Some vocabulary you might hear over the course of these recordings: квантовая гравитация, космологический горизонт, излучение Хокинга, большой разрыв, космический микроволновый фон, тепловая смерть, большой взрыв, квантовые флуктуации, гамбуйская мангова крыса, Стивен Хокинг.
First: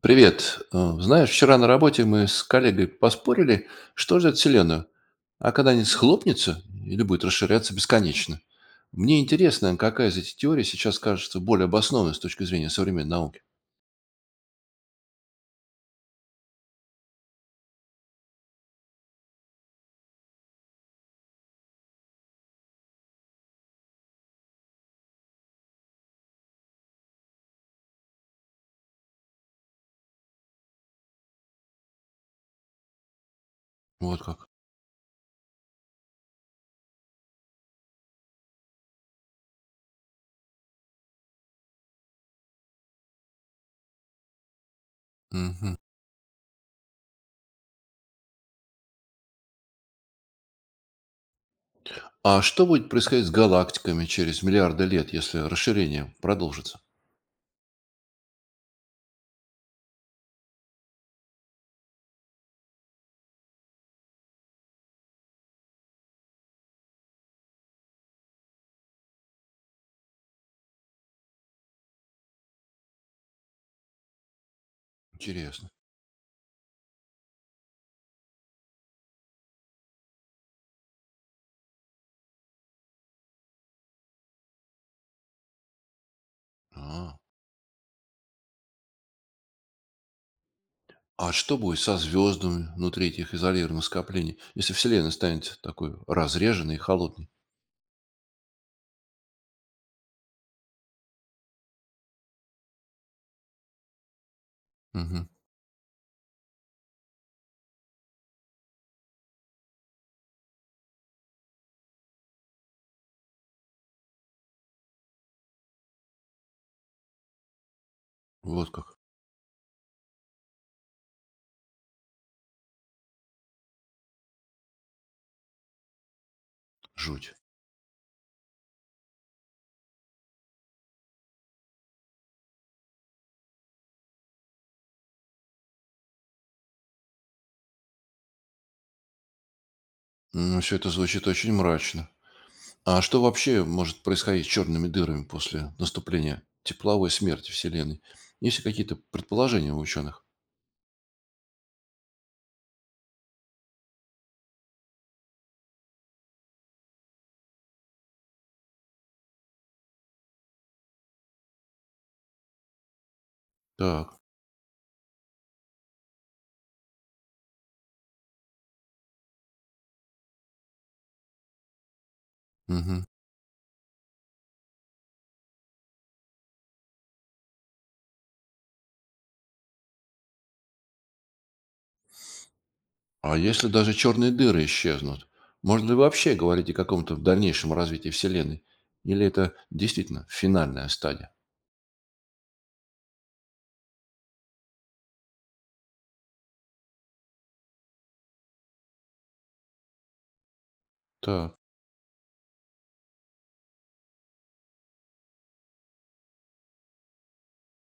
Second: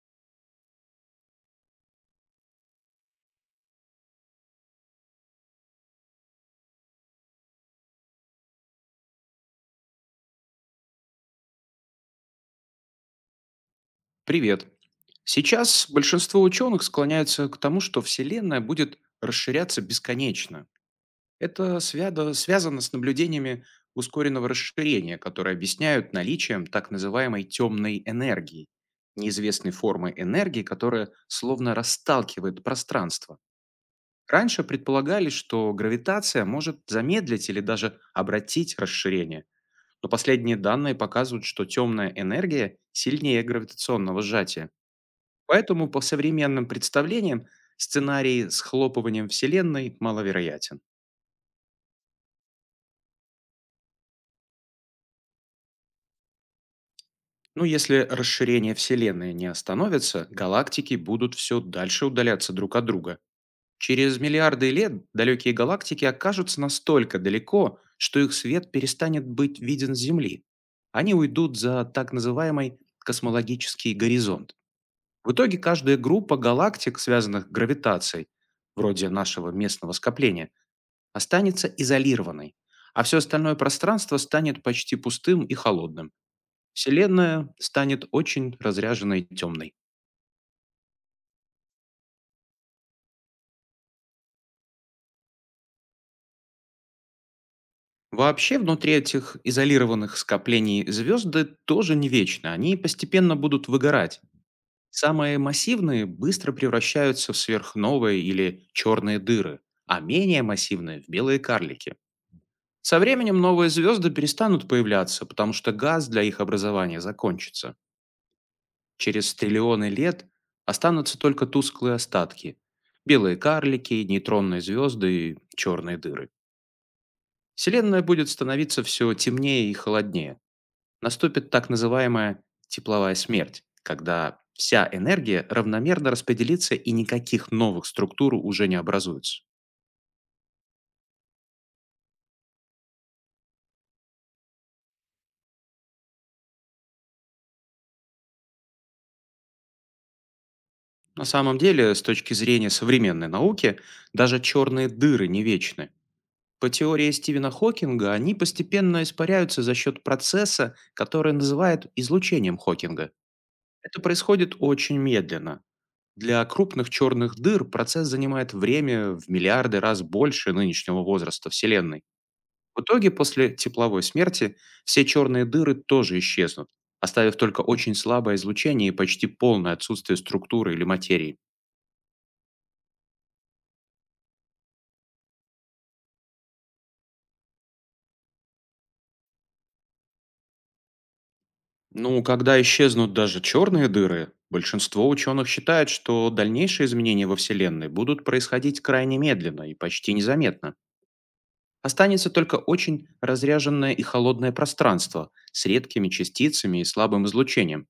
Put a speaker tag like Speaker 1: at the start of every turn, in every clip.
Speaker 1: Привет. Знаешь, вчера на работе мы с коллегой поспорили, что ждет Вселенную, а когда она схлопнется или будет расширяться бесконечно. Мне интересно, какая из этих теорий сейчас кажется более обоснованной с точки зрения современной науки.
Speaker 2: Привет. Сейчас большинство ученых склоняются к тому, что Вселенная будет расширяться бесконечно. Это связано с наблюдениями ускоренного расширения, которые объясняют наличием так называемой темной энергии, неизвестной формы энергии, которая словно расталкивает пространство.
Speaker 1: Вот как.
Speaker 2: Раньше предполагали, что гравитация может замедлить или даже обратить расширение, но последние данные показывают, что темная энергия сильнее гравитационного сжатия.
Speaker 1: Мгм.
Speaker 2: Поэтому, по современным представлениям, сценарий с хлопыванием Вселенной маловероятен.
Speaker 1: А что будет происходить с галактиками через миллиарды лет, если расширение продолжится?
Speaker 2: Но если расширение Вселенной не остановится, галактики будут все дальше удаляться друг от друга. Через миллиарды лет далекие галактики окажутся настолько далеко, что их свет перестанет быть виден с Земли. Они уйдут за так называемый космологический горизонт. В итоге
Speaker 1: Интересно.
Speaker 2: каждая группа галактик, связанных гравитацией, вроде нашего местного скопления, останется изолированной, а все остальное пространство станет почти пустым и холодным.
Speaker 1: А,
Speaker 2: Вселенная станет очень разряженной и темной.
Speaker 1: а что будет со звездами внутри этих изолированных скоплений, если Вселенная станет такой разреженной и холодной?
Speaker 2: Вообще, внутри этих изолированных скоплений звезды тоже не вечны, они постепенно будут выгорать.
Speaker 1: Мгм.
Speaker 2: Самые массивные быстро превращаются в сверхновые или черные дыры, а менее массивные– в белые карлики. Со временем новые звезды перестанут появляться, потому что газ для их образования закончится.
Speaker 1: Вот как.
Speaker 2: Через триллионы лет останутся только тусклые остатки: белые карлики, нейтронные звезды и черные дыры.
Speaker 1: Жуть.
Speaker 2: Вселенная будет становиться все темнее и холоднее. Наступит так называемая тепловая смерть, когда вся энергия равномерно распределится и никаких новых структур уже не образуется.
Speaker 1: Все это звучит очень мрачно. А что вообще может происходить с черными дырами после наступления тепловой смерти Вселенной? Есть ли какие-то предположения у ученых?
Speaker 2: На самом деле, с точки зрения современной науки, даже черные дыры не вечны. По теории Стивена Хокинга, они постепенно испаряются за счет процесса, который называют излучением Хокинга. Это
Speaker 1: Так.
Speaker 2: происходит очень медленно. Для крупных черных дыр процесс занимает время в миллиарды раз больше нынешнего возраста Вселенной. В
Speaker 1: Мгм.
Speaker 2: итоге, после тепловой смерти, все черные дыры тоже исчезнут, оставив только очень слабое излучение и почти полное отсутствие структуры или материи.
Speaker 1: А если даже черные дыры исчезнут, можно ли вообще говорить о каком-то дальнейшем развитии Вселенной? Или это действительно финальная стадия?
Speaker 2: Ну, когда исчезнут даже черные дыры, большинство ученых считает, что дальнейшие изменения во Вселенной будут происходить крайне медленно и почти незаметно.
Speaker 1: Так,
Speaker 2: Останется только очень разряженное и холодное пространство с редкими частицами и слабым излучением.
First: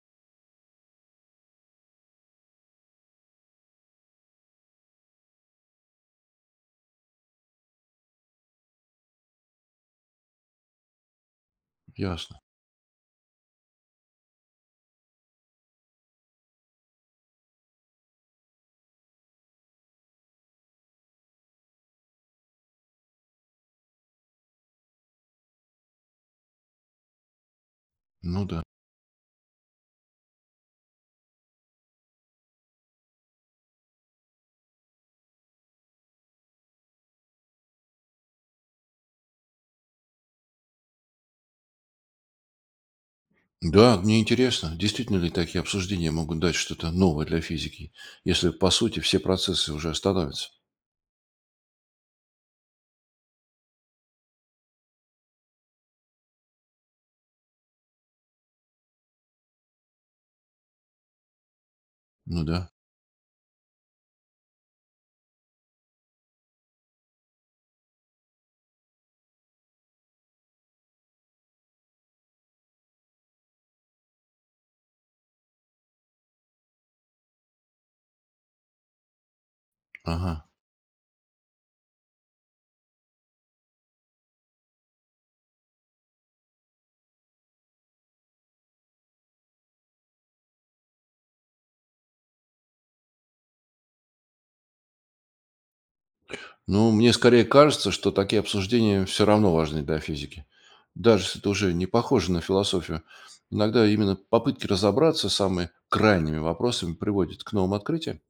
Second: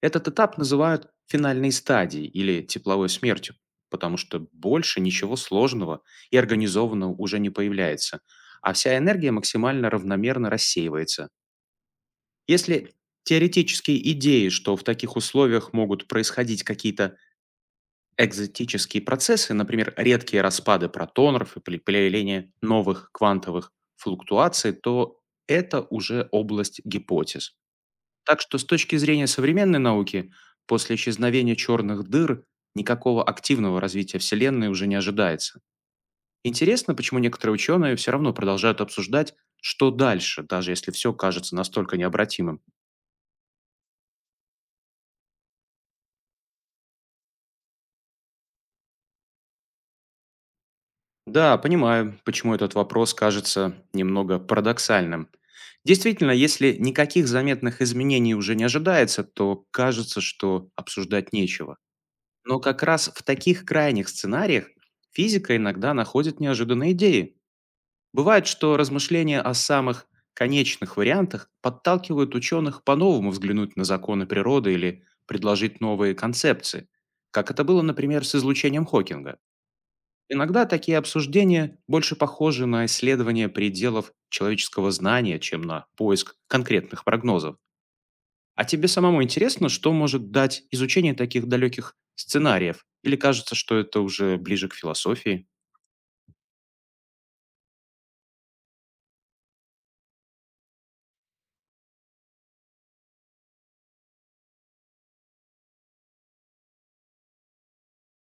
Speaker 2: Этот этап называют финальной стадией или тепловой смертью, потому что больше ничего сложного и организованного уже не появляется, а вся энергия максимально равномерно рассеивается.
Speaker 1: ясно.
Speaker 2: Если теоретические идеи, что в таких условиях могут происходить какие-то экзотические процессы, например, редкие распады протонов и появление новых квантовых флуктуаций, то это уже область гипотез. Так
Speaker 1: Ну
Speaker 2: что
Speaker 1: да.
Speaker 2: с точки зрения современной науки, после исчезновения черных дыр никакого активного развития Вселенной уже не ожидается. Интересно, почему некоторые ученые все равно продолжают обсуждать, что дальше, даже если все кажется настолько необратимым.
Speaker 1: Да, мне интересно, действительно ли такие обсуждения могут дать что-то новое для физики, если по сути все процессы уже остановятся?
Speaker 2: Да, понимаю, почему этот вопрос кажется немного парадоксальным. Действительно, если никаких заметных изменений уже не ожидается, то кажется, что обсуждать нечего.
Speaker 1: Ну
Speaker 2: Но
Speaker 1: да.
Speaker 2: как раз в таких крайних сценариях физика иногда находит неожиданные идеи. Бывает, что размышления о самых конечных вариантах подталкивают ученых по-новому взглянуть на законы природы или предложить новые концепции, как это было, например, с излучением Хокинга.
Speaker 1: Ага.
Speaker 2: Иногда такие обсуждения больше похожи на исследование пределов человеческого знания, чем на поиск конкретных прогнозов. А тебе самому интересно, что может дать изучение таких далеких сценариев? Или кажется, что это уже ближе к философии?
Speaker 1: Ну, мне скорее кажется, что такие обсуждения все равно важны для физики. Даже если это уже не похоже на философию, иногда именно попытки разобраться с самыми крайними вопросами приводят к новым открытиям.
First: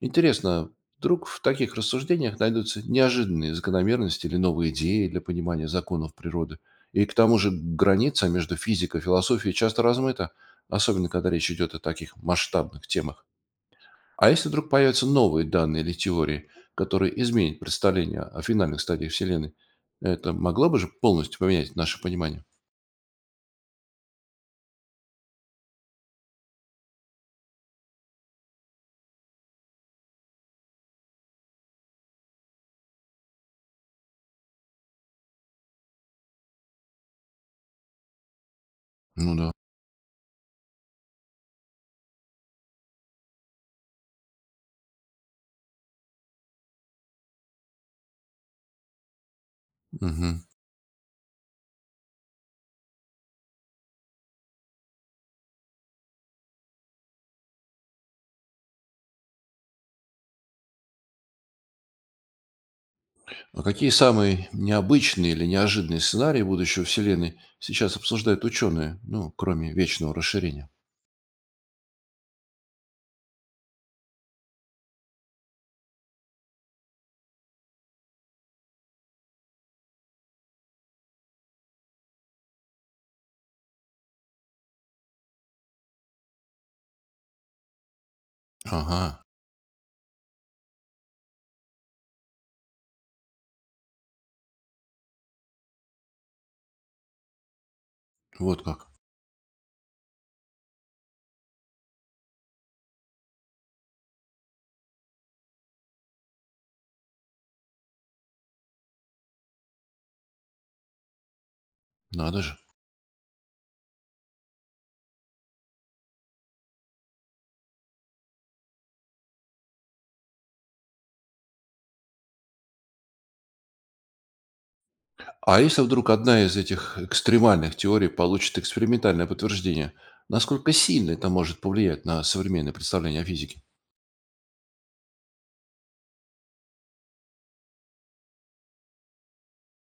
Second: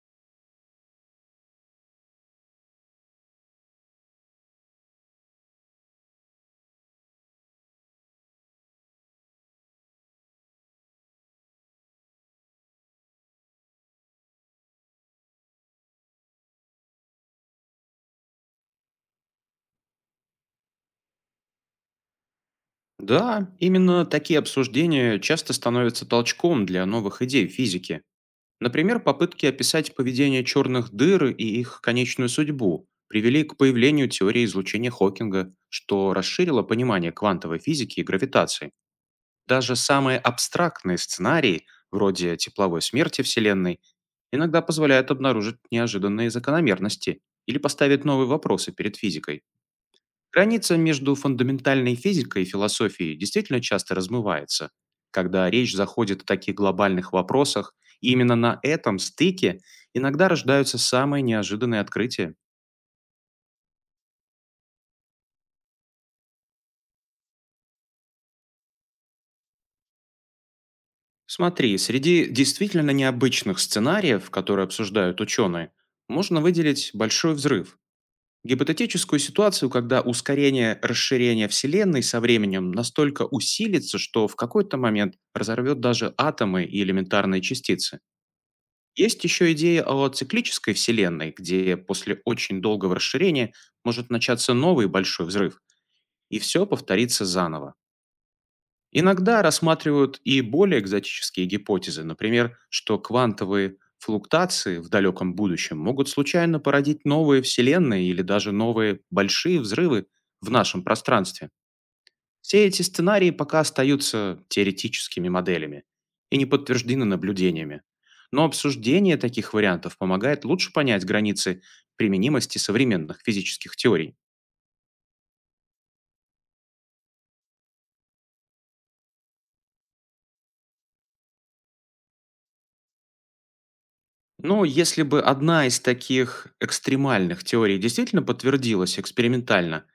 Speaker 1: Интересно, вдруг в таких рассуждениях найдутся неожиданные закономерности или новые идеи для понимания законов природы. И к тому же граница между физикой и философией часто размыта, особенно когда речь идет о таких масштабных темах. А если вдруг появятся новые данные или теории, которые изменят представление о финальных стадиях Вселенной, это могло бы же полностью поменять наше понимание?
Speaker 2: Да, именно такие обсуждения часто становятся толчком для новых идей в физике. Например, попытки описать поведение черных дыр и их конечную судьбу привели к появлению теории излучения Хокинга, что расширило понимание квантовой физики и гравитации.
Speaker 1: Ну да.
Speaker 2: Даже самые абстрактные сценарии, вроде тепловой смерти Вселенной, иногда позволяют обнаружить неожиданные закономерности или поставить новые вопросы перед физикой.
Speaker 1: Мгм.
Speaker 2: Граница между фундаментальной физикой и философией действительно часто размывается, когда речь заходит о таких глобальных вопросах, и именно на этом стыке иногда рождаются самые неожиданные открытия.
Speaker 1: А какие самые необычные или неожиданные сценарии будущего Вселенной сейчас обсуждают ученые, ну, кроме вечного расширения?
Speaker 2: Смотри, среди действительно необычных сценариев, которые обсуждают ученые, можно выделить большой взрыв. Гипотетическую ситуацию, когда ускорение расширения Вселенной со временем настолько усилится, что в какой-то момент разорвет даже атомы и элементарные частицы. Есть
Speaker 1: Ага,
Speaker 2: еще идея о циклической Вселенной, где после очень долгого расширения может начаться новый большой взрыв, и все повторится заново.
Speaker 1: вот как.
Speaker 2: Иногда рассматривают и более экзотические гипотезы, например, что квантовые флуктуации в далеком будущем могут случайно породить новые Вселенные или даже новые большие взрывы в нашем пространстве.
Speaker 1: Надо же.
Speaker 2: Все эти сценарии пока остаются теоретическими моделями и не подтверждены наблюдениями. Но обсуждение таких вариантов помогает лучше понять границы применимости современных физических теорий.
Speaker 1: А если вдруг одна из этих экстремальных теорий получит экспериментальное подтверждение, насколько сильно это может повлиять на современное представление о физике?
Speaker 2: Но если бы одна из таких экстремальных теорий действительно подтвердилась экспериментально,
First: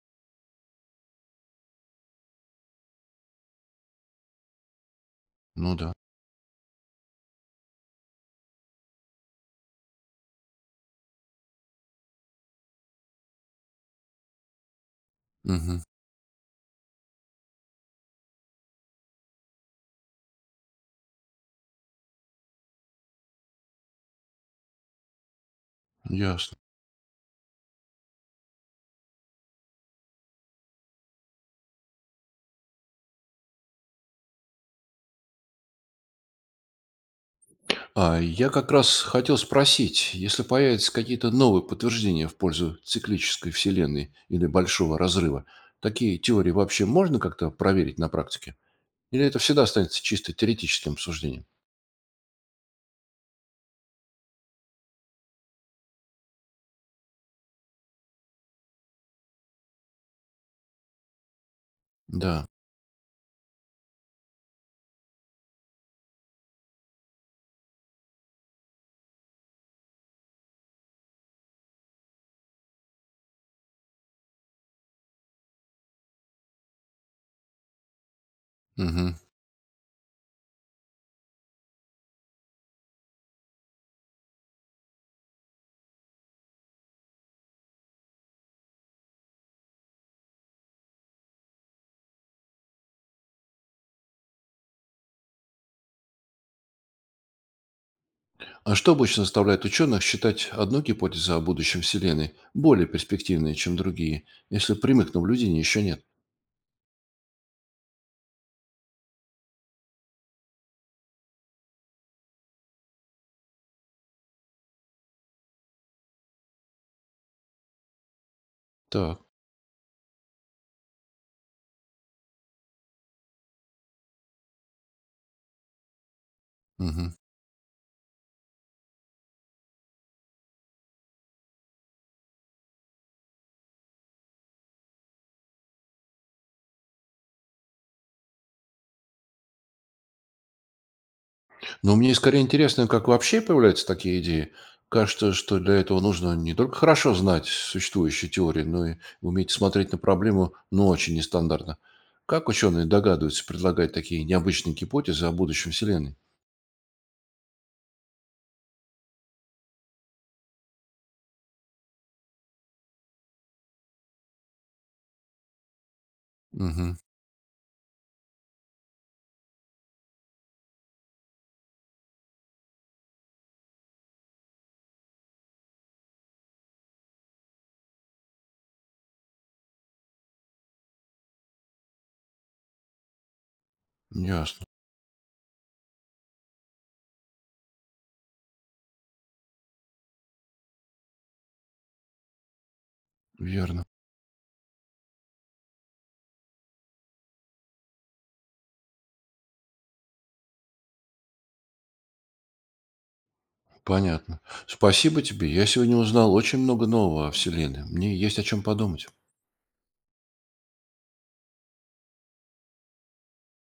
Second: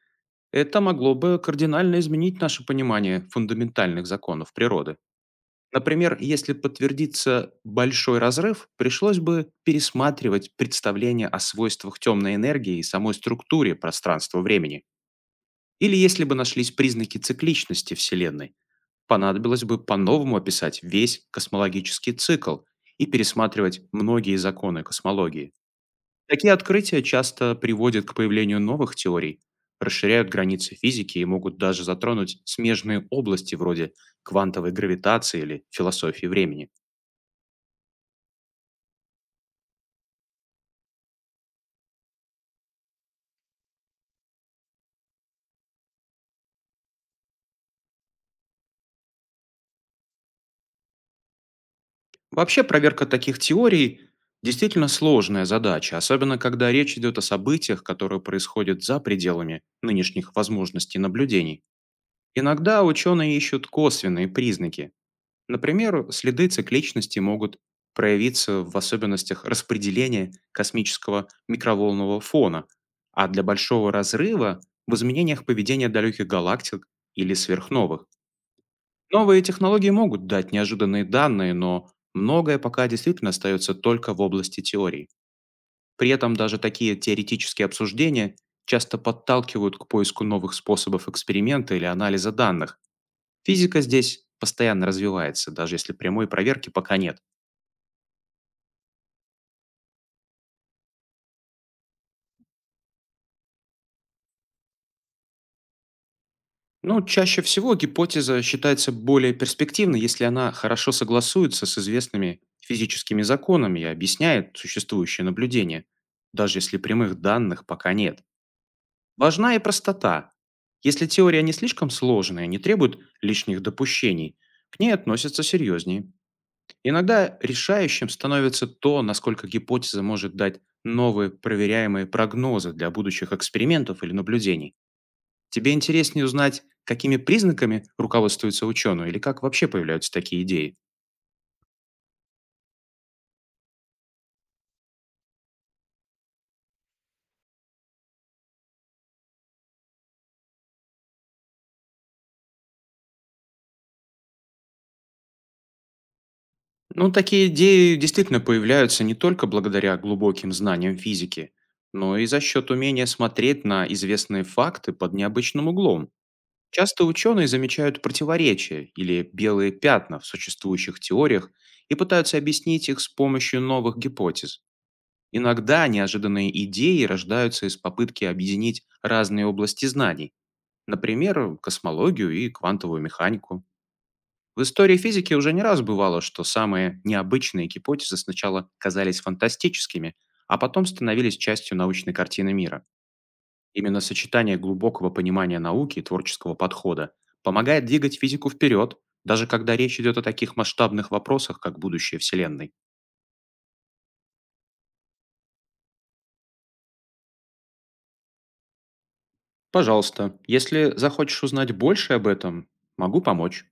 Speaker 2: это могло бы кардинально изменить наше понимание фундаментальных законов природы.
Speaker 1: Ну да.
Speaker 2: Например, если подтвердится большой разрыв, пришлось бы пересматривать представление о свойствах темной энергии и самой структуре пространства-времени.
Speaker 1: Угу.
Speaker 2: Или если бы нашлись признаки цикличности Вселенной, понадобилось бы по-новому описать весь космологический цикл и пересматривать многие законы космологии. Такие
Speaker 1: Ясно.
Speaker 2: открытия часто приводят к появлению новых теорий, расширяют границы физики и могут даже затронуть смежные области вроде квантовой гравитации или философии времени.
Speaker 1: А, я как раз хотел спросить, если появятся какие-то новые подтверждения в пользу циклической Вселенной или Большого Разрыва, такие теории вообще можно как-то проверить на практике? Или это всегда останется чисто теоретическим обсуждением?
Speaker 2: Вообще проверка таких теорий действительно сложная задача, особенно когда речь идет о событиях, которые происходят за пределами нынешних возможностей наблюдений.
Speaker 1: Да.
Speaker 2: Иногда ученые ищут косвенные признаки. Например, следы цикличности могут проявиться в особенностях распределения космического микроволнового фона, а для большого разрыва в изменениях поведения далеких галактик или сверхновых.
Speaker 1: Мгм.
Speaker 2: Новые технологии могут дать неожиданные данные, но многое пока действительно остается только в области теории. При этом даже такие теоретические обсуждения часто подталкивают к поиску новых способов эксперимента или анализа данных. Физика здесь постоянно развивается, даже если прямой проверки пока нет.
Speaker 1: А что обычно заставляет ученых считать одну гипотезу о будущем Вселенной более перспективной, чем другие, если прямых наблюдений еще нет?
Speaker 2: Но чаще всего гипотеза считается более перспективной, если она хорошо согласуется с известными физическими законами и объясняет существующие наблюдения, даже если прямых данных пока нет.
Speaker 1: Так.
Speaker 2: Важна и простота. Если теория не слишком сложная, не требует лишних допущений, к ней относятся серьезнее.
Speaker 1: Мгм.
Speaker 2: Иногда решающим становится то, насколько гипотеза может дать новые проверяемые прогнозы для будущих экспериментов или наблюдений. Тебе интереснее узнать, какими признаками руководствуются ученые или как вообще появляются такие идеи?
Speaker 1: Но мне скорее интересно, как вообще появляются такие идеи. Кажется, что для этого нужно не только хорошо знать существующие теории, но и уметь смотреть на проблему, ну, очень нестандартно. Как ученые догадываются предлагать такие необычные гипотезы о будущем Вселенной?
Speaker 2: Ну, такие идеи действительно появляются не только благодаря глубоким знаниям физики, но и за счет умения смотреть на известные факты под необычным углом.
Speaker 1: Угу,
Speaker 2: Часто ученые замечают противоречия или белые пятна в существующих теориях и пытаются объяснить их с помощью новых гипотез. Иногда неожиданные идеи рождаются из попытки объединить разные области знаний, например, космологию и квантовую механику. В
Speaker 1: ясно,
Speaker 2: истории физики уже не раз бывало, что самые необычные гипотезы сначала казались фантастическими, а потом становились частью научной картины мира.
Speaker 1: верно,
Speaker 2: Именно сочетание глубокого понимания науки и творческого подхода помогает двигать физику вперед, даже когда речь идет о таких масштабных вопросах, как будущее Вселенной.
Speaker 1: понятно. Спасибо тебе. Я сегодня узнал очень много нового о Вселенной. Мне есть о чем подумать.
Speaker 2: Пожалуйста, если захочешь узнать больше об этом, могу помочь.